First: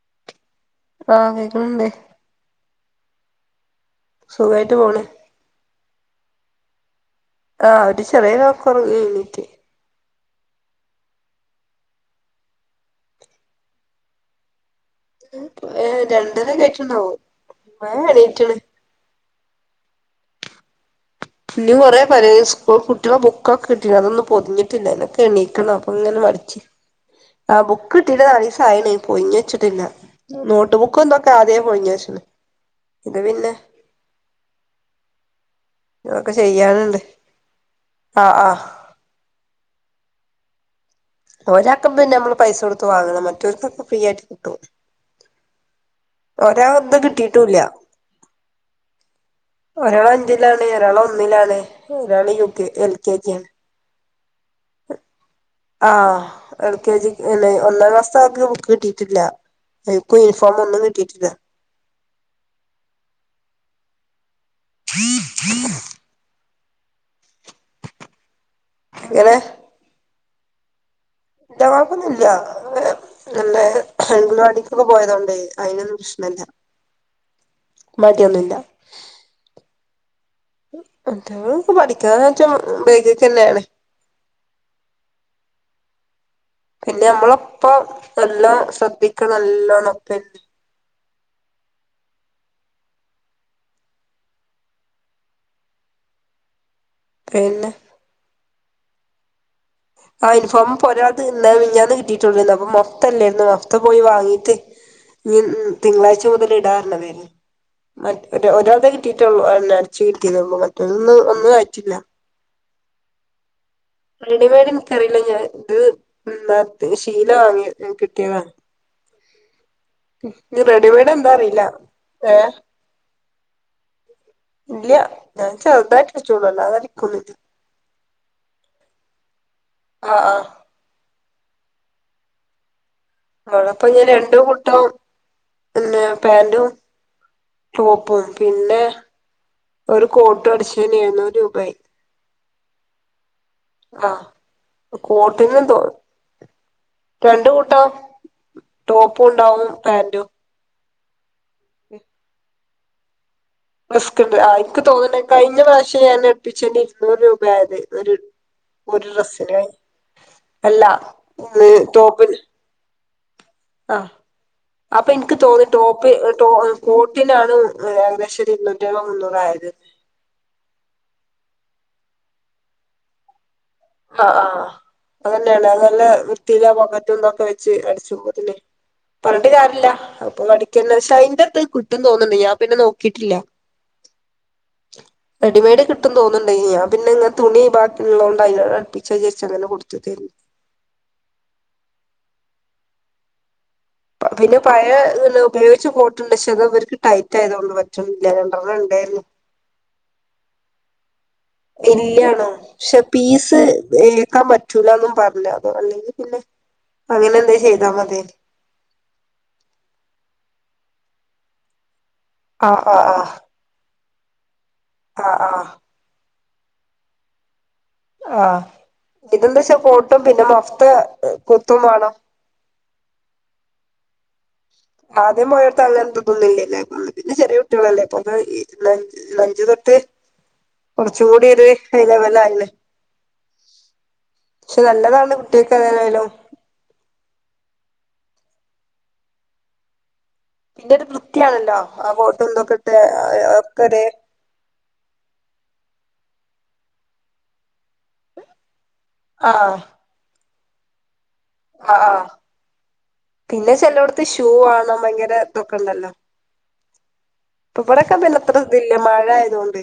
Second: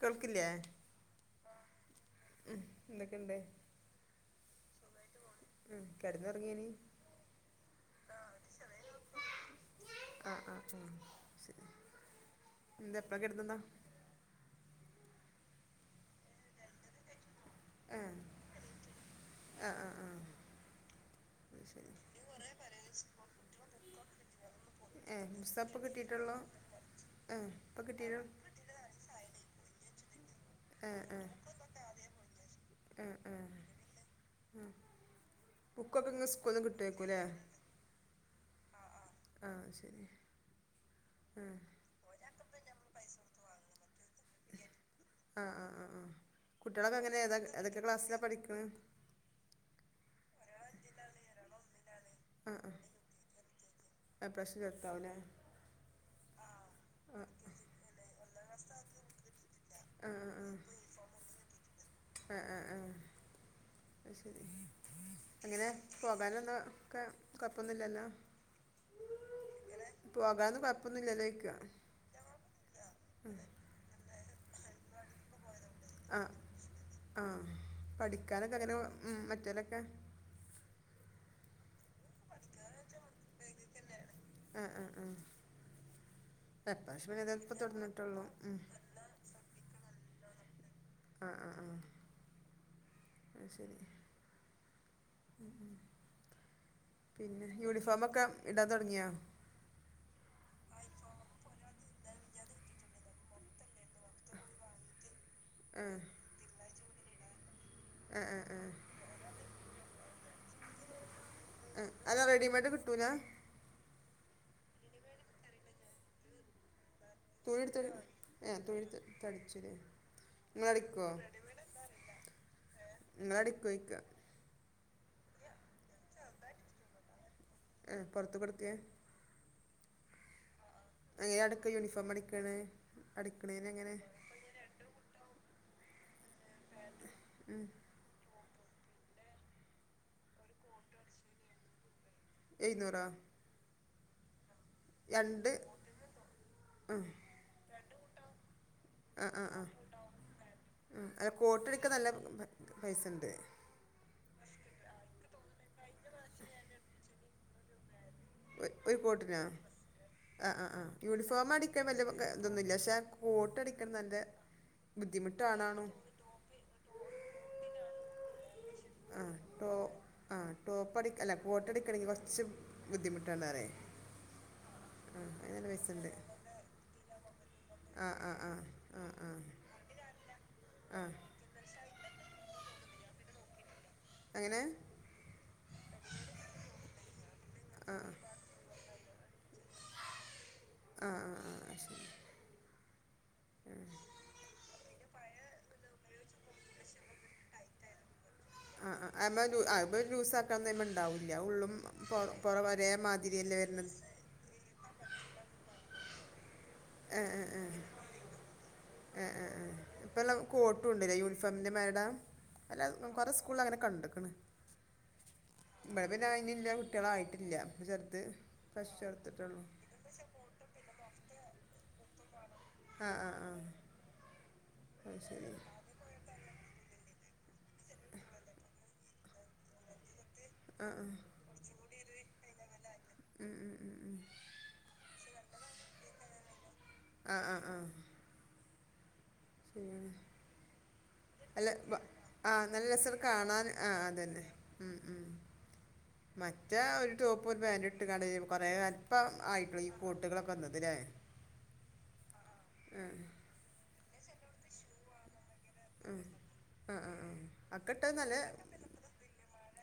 കേൾക്കില്ലേ? ആഹ് കേക്കണണ്ട് എന്തൊക്കെണ്ട്? സുഖമായിട്ട് പോണ്. കെടന്നൊറങ്ങേനി ആഹ് ഒര് ചെറ്യോരൊറക്കം ഒറങ്ങി എണീറ്റ് ആ ആ ആ ശരി എന്താ [unintelligible] ഏ രണ്ടരക്കെ ആയിട്ടുണ്ടാവും ഏ വേം എണീറ്റണ് ആ ആ ആ അത് പിന്ന ശരി കൊറേ പണി സ്കൂൾ കുട്ടികളെ ബുക്കൊക്കെ കിട്ടീ അതൊന്നും പൊതിഞ്ഞിട്ടില്ല ഏ അയിനൊക്കെ പുസ്തകം എണീക്കണം ഇപ്പം അപ്പൊ ഇങ്ങനെ കിട്ടിയിട്ടുള്ളൂ മടിച്ചു ഏ ആ ഇപ്പം ബുക്ക് കിട്ടിയിട്ടു കിട്ടീട്ട് നാലീസായണ് പൊതിഞ്ഞച്ചിട്ടില്ല നോട്ട് ഏ ബുക്ക് ഏ എന്തൊക്കെ ആദ്യേ പോയിഞ്ഞച്ചന് ഏ ഇത് ഏ പിന്നെ ബുക്കൊക്കെ ഇങ്ങ് അതൊക്കെ സ്കൂളിൽ നിന്ന് ചെയ്യാനുണ്ട് കിട്ടുമായിരിക്കുമല്ലേ ആ ആഹ് ആ ശരി ആ ഒരാക്കമ്മള് പൈസ കൊടുത്ത് വാങ്ങണം മറ്റോർക്കൊക്കെ ഫ്രീ ആയിട്ട് കിട്ടും ആ ആ ആ ആ ഒരാള് കുട്ടികളൊക്കെ എന്തും എങ്ങനെ ഏതാ കിട്ടീട്ടുല്ല ഏതൊക്കെ ക്ലാസ്സിലാണ് പഠിക്കണേ ഒരാൾ അഞ്ച [unintelligible] ഒരാള് ഒന്നിലാണ് ഓരാള് യു ആ കെ ആ ജി എൽ കെ ജിയാണ് ആ ഇപ്രാവശ്യം ചേർത്താവൂല്ലേ ആ എൽ കെ ജി അല്ലെ ഒന്നാം ക്ലാസ് ആൾക്ക് ബുക്ക് കിട്ടിയിട്ടില്ല ബുക്കും യൂണിഫോം ഒന്നും കിട്ടിയിട്ടില്ല ആഹ് ആ ആഹ് എങ്ങനെ പോകാനൊന്നും ആ കൊഴപ്പൊന്നും ഇല്ലല്ലോ? പോകാന്ന് പർ ഇല്ലാ കൊഴപ്പൊന്നും ഇല്ല [unintelligible] സ്‌കൂള് പോയതുകൊണ്ടെ ആ ആഹ് മടിയൊന്നുല്ല പഠിക്കാനൊക്കെ അങ്ങനെ ഉ മറ്റേലൊക്കെ ഞങ്ങള് ഉം പഠിക്കാനാച്ച ബേക്ക്ക്ക് തന്നെയാണ് ആ ആ ആ പിന്നെ എപ്രാവശ്യം ഇതിപ്പോൾ നമ്മളൊപ്പം തുടങ്ങിയിട്ടുള്ളൂ നല്ലോം ഉം. ശ്രദ്ധിക്കണം നല്ലോണം പ്പ ഉം ഉം ഉം പിന്നെ യൂണിഫോമൊക്കെ ഇടാൻ തുടങ്ങിയാ ആ ഇൻഫോം ഒരാത് ഇന്ന മിനിഞ്ഞാന്ന് കിട്ടിയിട്ടുള്ളിന്നു അപ്പൊ മൊത്തല്ലൃരുന്നു ത്ത പോയി വാങ്ങീട്ട് ഇനി ആ തിങ്കളാഴ്ച മുതൽ ഇടാർന്നഞ്ഞത് ആ ആ മറ്റെ ആ ഒരാൾടെ ആ. കിട്ടിയിട്ടുള്ളൂ അടിച്ചി [unintelligible] ന്ന് കഴ്ചില്ലാ ട്ടൂല റെഡിമെയ്ഡ് എനിക്കറിയില്ല ഞാൻ ഇത് ഞാൻ ശീല വാങ്ങിയത് കിട്ടിയതാ തടിച്ചത് റെഡിമെയഡ് എന്താ അറിയില്ല ഏ ന്ന്ടിക്കുവായിക്ക ഇല്ല ഞാൻ ചെറുതായിട്ട് തച്ച്ള്ളു അല്ലാതെ അടിക്കൊന്നുവില്ല ആ പൊറത്ത് കൊടുക്ക് ആ ആ അങ്ങനെയാ അടുക്ക യൂണിഫോം അടിക്കണ് അവ്ടെ അപ്പം ഞാൻ രണ്ടും കൂട്ടവും പിന്നെ പാൻറും ടോപ്പും പിന്നെ ഒരു കോട്ട് അടിച്ചെന് എഴുന്നൂറ് രൂപായി എഴ്നൂറാ ആ കോട്ടെന്ന് ന്തോ രണ്ട് കോട്ടാ ടോപ്പും ഉണ്ടാവും പാന്റും ഉ അത് കോട്ട്ടിക്ക നല്ല പൈസുണ്ട് റിസ്ക്ണ്ട് ആ എനിക്ക് തോന്നണ് കഴിഞ്ഞ പ്രാവശ്യം ഞാൻ എടുപ്പിച്ചന് ഇരുന്നൂറ് രൂപയായത് ഒരു ഒരു കോട്ടിനാ ആ ആ ആ അല്ല യൂണിഫോം അടിക്കാൻ വല്ല ഇതൊന്നുല്ല പക്ഷേ ആ അപ്പൊ എനിക്ക് തോന്നി ബുദ്ധിമുട്ടാണാണു ടോപ്പ് ടോ കോട്ടിനാണ് ഏകദേശ [unintelligible] രൂപ ആ മുന്നൂറായത് ടോ ആ ടോപ്പ് അടി അല്ല കോട്ടടിക്കണെങ്കിൽ കുറച്ച് ബുദ്ധിമുട്ടാണെന്നുറയേ ആ ആ അങ്ങനെയാണ് അത് പൈസ നല്ല ഉണ്ട് വൃത്തിയില് പൊക്കറ്റോണ്ടാക്കി വെച്ച് ആ അടിച്ചു ആ ആ പോവത്തില്ലേ ആ ആ പറഞ്ഞിട്ട് കാര്യല്ലൃ അപ്പൊ അടിക്കണ ആ പക്ഷേ അയിന്റെറത്ത് കുറ്റം തോന്നണില്ല പിന്നെ നോ കിട്ടില്ല അങ്ങനെ റെഡിമെയ്ഡ് കിട്ടും തോന്നുന്നുണ്ട് ഞാൻ പിന്നെ തുണി ബാക്കിയൊള്ളണ്ട് അയിന് യ്ച്ചങ്ങനെ കൊടുത്ത് തീർന്നു ആ ആ ആ അയ്സെരി [unintelligible] പിന്നെ പഴേ ഉപയോഗിച്ച കോട്ടുണ്ട് ക്ഷേ അത് ഇവർക്ക് ടൈറ്റ് ആയതകൊണ്ട് പറ്റുന്നി ഇല്ലണ്ടന്ന ഉണ്ടായിരുന്നു രൂസ മണ്ടാവും ഇല്ലാണോ പക്ഷെ മാതിരിയല്ലേ പീസ് വരുന്നത് ഏക്കാൻ പറ്റൂലന്നും പറഞ്ഞ അതോ അല്ലെങ്കിൽ പില്ല ആഹ ആ ആഹ ആഹ ആ ആ ഇപ്പല്ലാം കോട്ടും ഉണ്ടല്ലേ യൂണിഫോമിന്റെ മരുട ആഹ് അല്ല കൊറെേ സ്കൂള് അങ്ങനെ കണ്ട [unintelligible] ആഹ ആഹ ന്നില്ല കുട്ടികളായിട്ടില്ല ഇപ്പൊ ചെറുത് ആഹ ഫ്രഷ് ചേർത്തിട്ടുള്ളൂ ഇതെന്താ വെച്ചാ പട്ടും പിന്നെ മൊഫത കൊത്തും വേണോ ആഹ ആ ആ അത് അതെ ശരി മയിർത്തല്ല എുള്ളല്ലേ പിന്നെ ചെറിയ കുട്ടികളല്ലേ ഇപ്പൊ ലച് ലഞ്ച് തൊട്ട് ആ ആ കുറച്ച കൂടിരു അല വല [unintelligible] ഉം, ഉം, ഉം, ഉം. പക്ഷെ നല്ലതാണ് കുട്ടികക്ക് തോയാലും ആഹ ആ ആ [unintelligible] പിന്നെ ഒരു അല്ല വൃത്തിയാണല്ലോ വ- ആ ബോട്ട നല്ല എന്തൊക്കെട്ടെ രസം കാണാൻ ആ ഒക്കര അതന്നെ ഉം, ഉം. മറ്റേ ഒരു ടോപ്പ് ഒരു പാൻറ് ഇട്ട് കട കൊറേ കാല ഇപ്പം ആയിട്ടുള്ള ഈ കോൂട്ടുകളൊെ വന്നതില്ലേ ആ ആ പിന്നെ ചെിലോട ഷൂ ആണോ ഭയങ്കര ഇതൊക്കെ ഉണ്ടല്ലോ ഉ ആ ആ ആ ഇപ്പൊ അക്കെട്ട ഇവിടൊക്കെ നല്ല പിന്നെ അത്ര ഇതില്ല മഴ ആയതുകൊണ്ട്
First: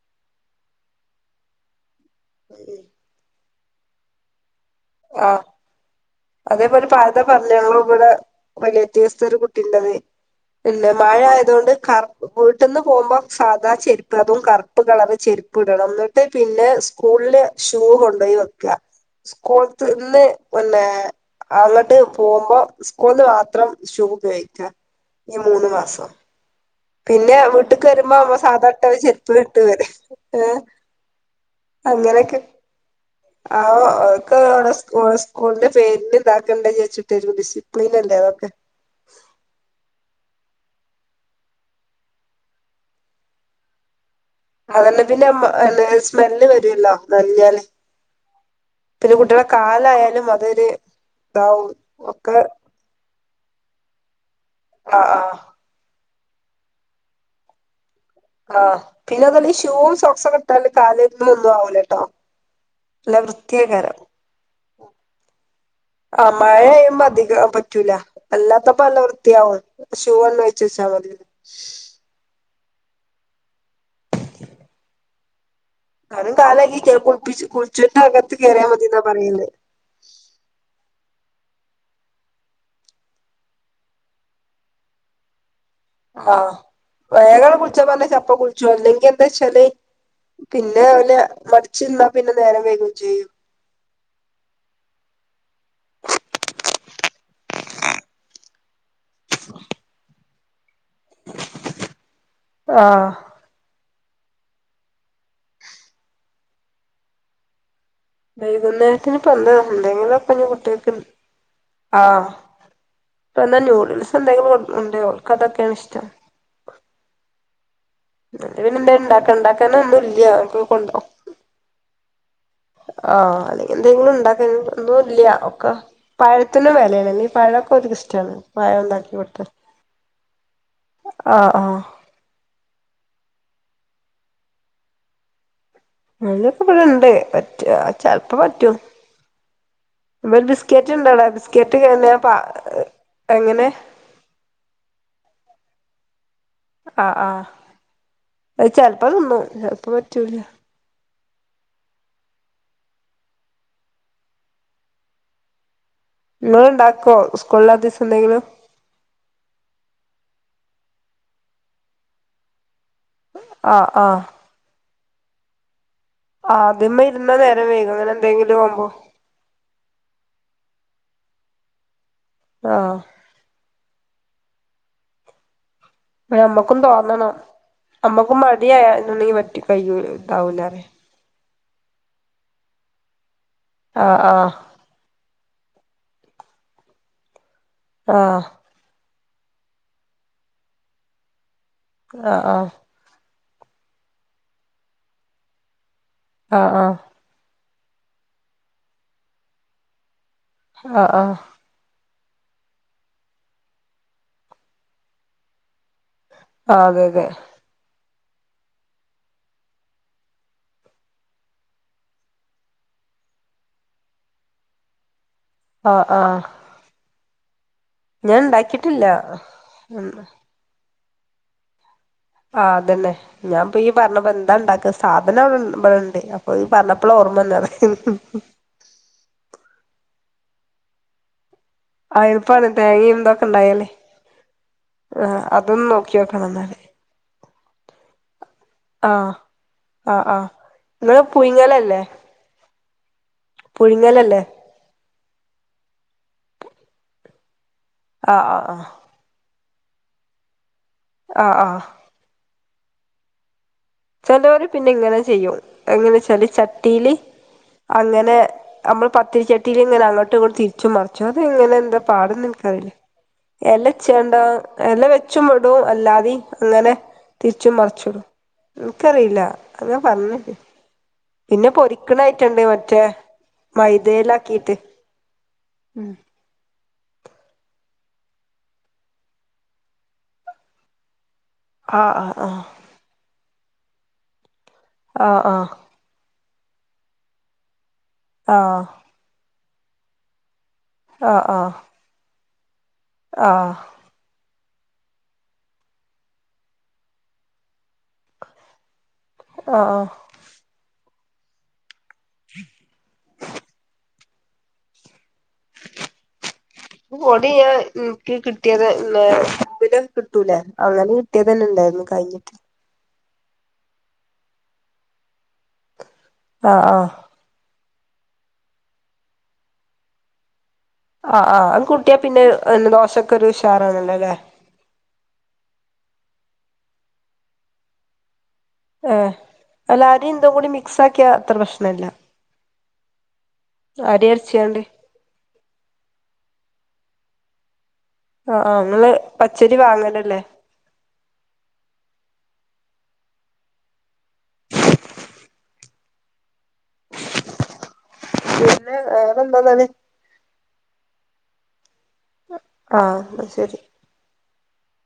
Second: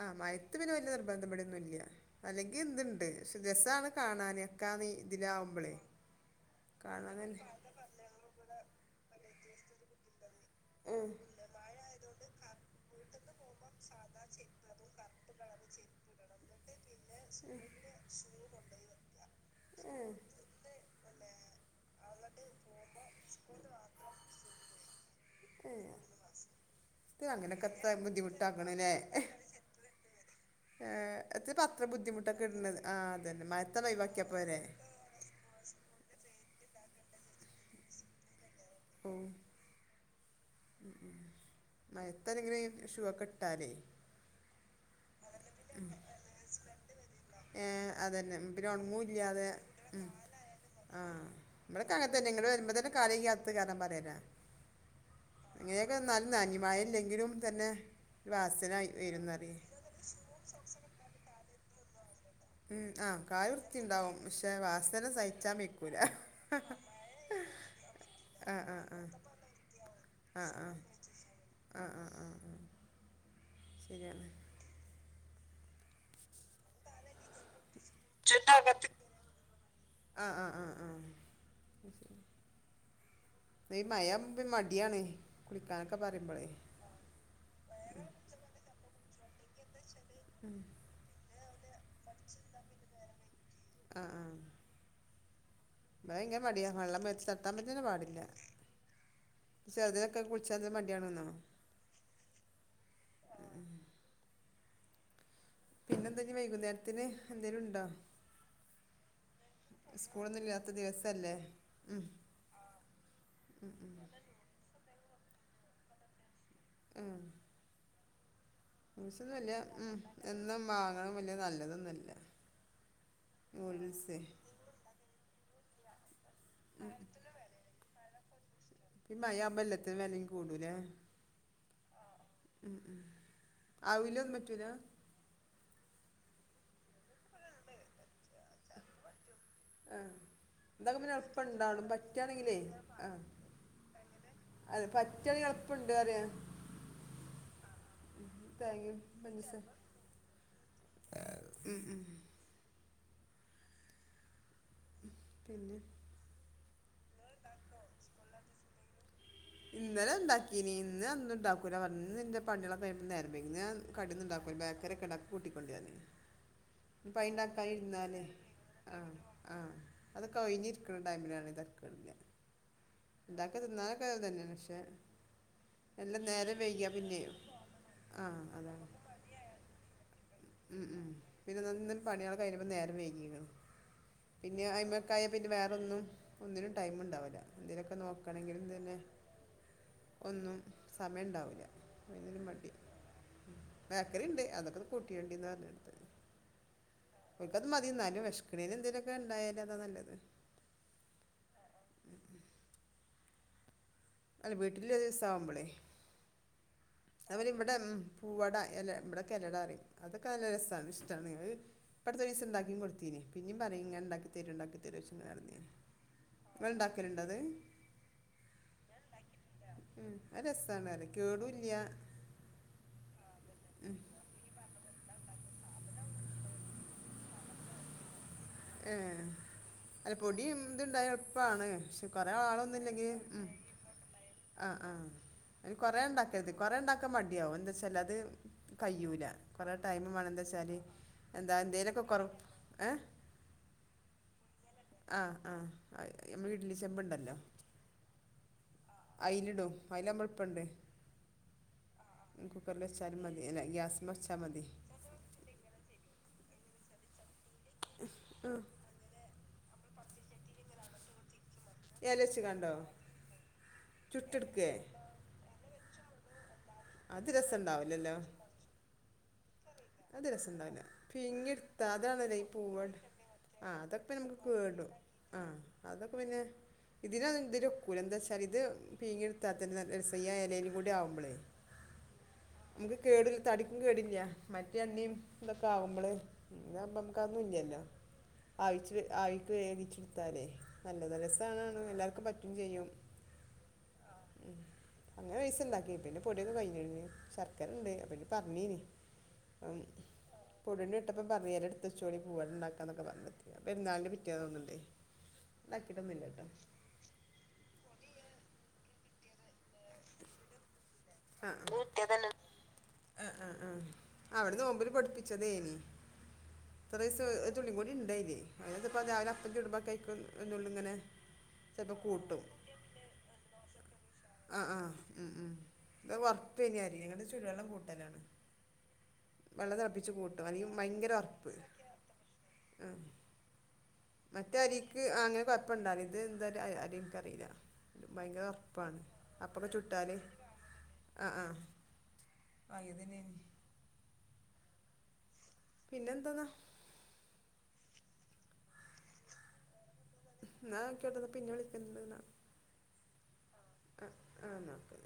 ആ മയത്ത് പിന്നെ വലിയ നിർബന്ധപ്പെടൊന്നുംല്ല അല്ലെങ്കി എന്ണ്ട് ക്ഷ രസമാണ് കാണാാന് ക്കാനി ആഹ് ദിനാവ്പളെ അതേപോലെ പഴത പറഞ്ഞളോ ഇവിടെ വിലിയറ്റീവ്സ് ചെറുകുട്ടുള്ളത് പിന്നെ മഴ ആയതുകൊണ്ട് കറ വീട്ടന്ന് പോകുമ്പോ സാദാ ശെരി അതും കറു് കളർ ചെരുപ്പിടണം എന്നിട്ട് പിന്നെ സ്കൂളില് ഷൂ കൊണ്ടപോയി വെക്ക സ്കൂളന്ന് പിന്നെ- അങ്ങോട്ട് പോകുമ്പോ സ്കൂളില് മാത്രം ഷൂപയോഗിക്ക ഈ മൂന്ന് മാസം ഇത് പിന്നെ അങ്ങനെയൊക്കെ വീട്ടക്ക് എത്ര വരുമ്പോമ്മ സാധാരണട്ട ബുദ്ധിമുട്ടാക്കണല്ലേ ഒരു ചെരുപ്പ് കട്ട് വര എത്ര ആ അത്ര ബുദ്ധിമുട്ട് ഒക്കെ എടുക്കുന്നത് എന്തിനാ ആ ഒക്കടെ സ്കൂളിന്റെ പേരി- ഇാക്കണ്ട ചച്ചുട്ട ഇപ്പനല്ലേൊക്കെ [unintelligible] ഉ [unintelligible] ഉ ഉ മഴയത്തു ഇങ്ങനെ ഷു ഇട്ടാലെ ഒക്കെ അതന്നെ പിന്നെ എസ്മെല്ല് വരുല്ലോ നല്ലഞ്ഞാല് ഏ അതന്നെ ഉം, പിന്നെ കുട്ടികുടെ ഉണങ്ങൂല്ലാതെ ഉം. കാലായാലും അതൊരു ആ ഇതാവും നമ്മളൊക്കെ അങ്ങനെ തന്നെ ഒക്കെ ഇങ്ങോട്ട് വരുമ്പോൾ തന്നെ കാലേക്ക് അകത്ത് കാരണം ആഹ ആഹ വേഗം നല്ല അനി വയല്ലെങ്കിലും തന്നെ [inaudible] ആഹ പിന്നെ അതല്ല വരുന്നറിയേ ഷൂ സോക്സ കിട്ടല് കാല ഒന്നും ആ- ഉം ആഹ കാല് വൃത്തി ഉണ്ടാവും പക്ഷെ അവസ സഹിച്ചാ ആ മഴപെയ്യുമ്പോൾ പറ്റൂല ആ ആ അല്ലാത്തപ്പ ആ നല്ല ആ വൃത്തിയാവും. ഷൂ ആ വെച്ചാൽ മതി ശരി അാന കാലാക്കി കേപ്പ കുളിച്ചിട്ട് അകത്ത് കേയറിയാ മതി എന്നാ പറയല്ലേ മഴ ആന്നുവെങ്കിൽ മടി ആണ് ആഹ് വേഗം കുളി [unintelligible] ആ [unintelligible] കുളിച്ചോല്ലെങ്കിൽ എന്താണ് വച്ചാല് പിന്നെ അല്ലെ മടിച്ചു നിന്നാ പിന്നെ നേര വൈകു ചെയും ആ ആ ഇവിടെ ഭയങ്കര മടിയാ വെള്ളം [unintelligible] പാടില്ല പക്ഷെ അത് കുളി [unintelligible] [inaudible] [unintelligible] ന്നോ ആഹ് പിന്നെ എന്താ വൈകുന്നേരത്തിന് എന്തേലും ഉണ്ടോ വൈകുന്നേരത്തി [unintelligible] ന്ത എന്തെങ്കിലും സ്കൂളൊന്നും ഇല്ലാത്ത കുട്ടികൾക്ക് ദിവസല്ലേ ആ ഉം [unintelligible] നൂഡിൽസ് എന്തെങ്കിലും ഉണ്ടോ അതൊക്കെയാ [unintelligible] ഇഷ്ടം ഉം പിന്നെ എന്തണ്ടാക്ക ദിവസൊന്നുമില്ല ഇണ്ടാക്കാ ഉം നോന്നും ഇല്ല്യ എന്നും കൊണ്ടോ വാങ്ങണം വലിയ നല്ലതൊന്നുമല്ല ആ അല്ലെങ്ങി നൂഡിൽസ് എന്തെങ്കിലുണ്ടാക്ക ഒന്നും ഇല്ല്യ ക്ക പഴത്തിനും വെലേണ്, അല്ലേ പഴൊക്കെ ഓര്ക്കിഷ്ടാണ്. പഴം ഇണ്ടാക്കി ഈ കൊട്ത്താ മഴയാവുമ്പോ എല്ലാത്തിനും വെലയും ആഹ് ആഹ് അവ്‌ലൊന്നും പറ്റൂലാ? [unintelligible] ഇബടെ ഇണ്ട് പറ്റാച്ചാൽ ഇപ്പ പറ്റും ആ [unintelligible] ബിസ്കറ്റ് ഇതൊക്കെ പിന്നെ ഉണ്ട്‌വ്ടെ ബിസ്കറ്റ് എളുപ്പണ്ടാവണം പറ്റാണെങ്കിലേ [unintelligible] ആ അങ്ങനെ പ്പണ്ട് അറ്യ ആഹ് ആഹ് അത് തേങ്ങയും ചെലപ്പോ തിന്നും പഞ്ചസാ ചെലപ്പോ പറ്റൂല്യ ഉം ഉം പിന്നെ നിങ്ങള്ണ്ടാക്കോ ഉസ്കൂളില്ലാ ദിവസന്തെങ്കിലും? ഇന്നലെ ഇണ്ടാക്കീനി ഇന്ന് ഒന്നും ഉണ്ടാക്കൂല പറഞ്ഞ് ഇന്ന്ന്റെ പണികള കഴി നേരം [unintelligible] ഞാൻ ആഹ് കടിന്നുണ്ടാക്കുല ബേക്കറിക്കെണ്ടാക്കും കൂട്ടിക്കോണ്ടി യാന് ആ അതിമ്മ ഇരുന്നാ നേരം വൈകും അങ്ങനെ എന്തെങ്കിലും ആവു മ്പോ അതൊകെ ഒഴിഞ്ഞിരിക്ണ ടൈമിലാണ് [unintelligible] ആഹ് ഇണ്ടാക്കാതന്നാൽ ക്കേ തന്നെ പക്ഷെ എല്ലാം നേരം നമ്മക്കും വൈകിയാ തോന്നണം. പിന്നെയും ആ നമ്മക്കും അതാണ് മടിയായാ ന്നുണ്ടെങ്കി പറ്റി കഴിയൂല. ഉം ആവൂലാറിയാ. ഉം പിന്നെ നാ ഇന്നന്നെ പണിയാൾ കഴിഞപ്പ നേരം വൈകീക്ക്ണ് ആഹ് പിന്നെ അയിമക്കായാ പിന്നെ വേറൊന്നും ഒന്നിനും ടൈം ഉണ്ടാവുല്ല ഏന്തോലൊക്കെ ആഹ് നോക്കണെങ്കിലും തന്നെ ഒന്നും സമയണ്ടാവുല്ല ആഹ് ആ ബെക്കറിണ്ട്. അതൊക്കൊന്ന് കൊട് ക്കേണ്ടിന്ന് പറഞ്ഞൊടുത്ത്. ആഹ് ആഹ് അത് മതിന്നാലും വേശക്കണെന് എന്തേലൊക്കെ ണ്ടായാല് അതാ നല്ലത് ആഹ് ആഹ് അല്ല വീട്ടില് ഒരു ദിവസ ആവുമ്പളെ ആഹ് അതെ അതെ അവര് ഇവിടം പൂവട എലട ഇവിടൊക്കെ എലടപറയും അതൊക്കെ നല്ല രസാണ് ഇഷ്ട്ടാണ്ഈ ഇപ്പടുത്തൊരീസം ഉണ്ടാക്കിം കൊടുത്തിനിം പിന്നിം പറയും ഇങ്ങനെ ഉണ്ടാക്കിത്തരോ ഉണ്ടാക്കിതരോ ആഹ് ആഹ് അത് ഞാൻ ഉണ്ടാക്കിട്ടില്ല കേടുല്യ ആ അതന്നെ ഞാൻപ്പൊ യ്യ് പറഞ്ഞപ്പപ്പോ എന്താണ്ടാക്ക സ് സാധനം ഇവി ബടെണ്ട് അപ്പൊ ഈ പറഞ്ഞപ്പളാ ഓർമ്മന്നത് ഏ അല്ല പൊടിയും ഇതുണ്ടായ എളുപ്പാണ് പക്ഷെ ആ എളുപ്പാണ് കൊറെആളൊന്നും ഇല്ലെങ്കി തേങ്ങയും ഉം ഇതൊക്കെ ഇണ്ടായാലേ ആഹ് ആഹ് അതൊന്ന് നോക്കിയോക്കണം കൊറെേണ്ടാക്കരുത് എന്നാല് കൊറെണ്ടാക്കാൻ മടിയാവും എന്താച്ച് ചെലത് കയ്യൂല ആഹ് കൊറെ ആഹ് ടൈംവാണ് ആഹ് എന്താച്ചാല് നിങ്ങള് എന്താ എന്തേലൊക്കെ കൊറ ഏ പുഴ്‌ങ്ങലല്ലേ ആഹ് ആഹ് മ്മ വീട്ടില് ചെമ്പുണ്ടല്ലോ ആഹ് ആഹ് ആഹ് അയിൽടും അയിൽമ്മ ഇപ്പണ്ട് ആഹ് ആഹ് കുക്കറില്ച്ചാ മതിലെ ഗ്യാ ചെലവര് പിന്നെ ഇങ്ങനെ ചെയ്യും എങ്ങനെച്ചാല് ചട്ടില് അങ്ങനെ മ്മള് പത്തിരിചട്ടില് ഇങ്ങനെ അങ്ങോട്ടും തി ച്ചും മറച്ചും ആ അത് ഇങ്ങനെ എന്താ ഇല വെച്ച് പാടന്ന് കണ്ടോ നിക്കറില്ല എലച്യാഡ ചുട്ടെടുക്കേ എല വെച്ചും ടും അല്ലാതിം അങ്ങനെ അത് രസം തിരിച്ചും ഉണ്ടാവില്ലല്ലോ മറിച്ചുടും എൻക്കറിയില്ല അത് രസണ്ടാവില്ല പിഴിങ്ങിടുത്ത പൊരിക്കണ അതാണല്ലേ ഈ ആയിട്ടുണ്ട് പൂവ മറ്റേ ആ അതൊക്കെ പിന്നെ നമുക്ക് മൈദയിലാക്കിയിട്ട് കേടും ആഹ് ഉം അതൊക്കെ പിന്നെ ഇതിന് എന്തിലൊക്കൂല എന്താച്ചാലെ ഇത് പീങ്ങിടുത്താതന്നേ നല്ലരസാ ഇലേലും കൂടി ആവുമ്പോളേ ആ ആ ആ തടിക്ക കേടില്ല മറ്റേന്നം ഇതൊക്കെ ആഹ് ആകുമ്പള് ഇ നമക്കൊന്നും ഇല്ലല്ലോ ആഹ് ആഹ് ആയിച്ച ആയി േടിച്ചിടുത്താര നല്ല രസമാണ്ാണ് എല്ലാവർക്കും പറ്റ പി ചെയയ്യും ആഹ ഉ അന്ന പൈസ ഇന്താക്കി പിന്നെ പൊടിയൊക്കെ കഴിഞ്ഞു ശർക്കരണ്ട് അപ്പ പറഞ്ഞീന് ആഹ് ഉ പന്ന ഇപ്പ പറുരോ ച്ചടി [unintelligible] ഉണ്ടാകാനെയൊകെ പറഞ്ഞിനെ പെരുന്നാളിന്റെ പി [unintelligible] ഓടി എനിക്കിട്ട കിട്ടിയതെന്നെ [unintelligible] കിട്ടൂല അങ്ങനെ കിട്ടിയത് തന്നെ ഇണ്ടായിരുന്നു കഴിഞ്ഞിട്ട് ആ ആ ആ അവിടെന്ന് നോമ്പില് പൊടിപ്പിച്ചതേനി ആഹ് ഇത്ര ആഹ് ദിവസം ഒരു തുളികുടി ണ്ടായിന്നെ [unintelligible] രാവിലെ അപ്പം ചുടുപോ കഴിക്കാ [unintelligible] ആ ആ കുട്ടിയാ പിന്നെ ദോശൊക്കെ ഒരു ഉഷ അങ്ങനെ [unintelligible] [unintelligible] ആും ഞങ്ങളുടെ ചുടുവെള്ളം കൂട്ടലാണ് ഏ വെള്ളം [unintelligible] തിളപ്പിച്ച് അരി കൂട്ടും ഇതും കൂടി അല്ലെങ്കിൽ മിക്സ് ഭയങ്കര ആക്കിയ അത്ര ഉറപ്പ് പ്രശ്നല്ല അരി മറ്റ അരച്ചാണ്ട് അരിക്ക് അങ്ങനെ കൊഴപ്പ ഇണ്ടാല ഇത് എന്താ അരി നിക്കറിയില്ല ഭയങ്കര ആഹ് ആഹ് ഉറപ്പാണ് നിങ്ങള് അപ്പൊക്കെ പച്ചരി ചുട്ടാല് വാങ്ങലല്ലേ ആ ആ ആയ്തന പിന്നെന്താെന്നാ പിന്നെ വേറെ എന്താന്നാണ് ന്ന കേട്ടന്ന പിന്നെ വിളിക്കണ്ടെന്ന ആ ശരി ആ [unintelligible]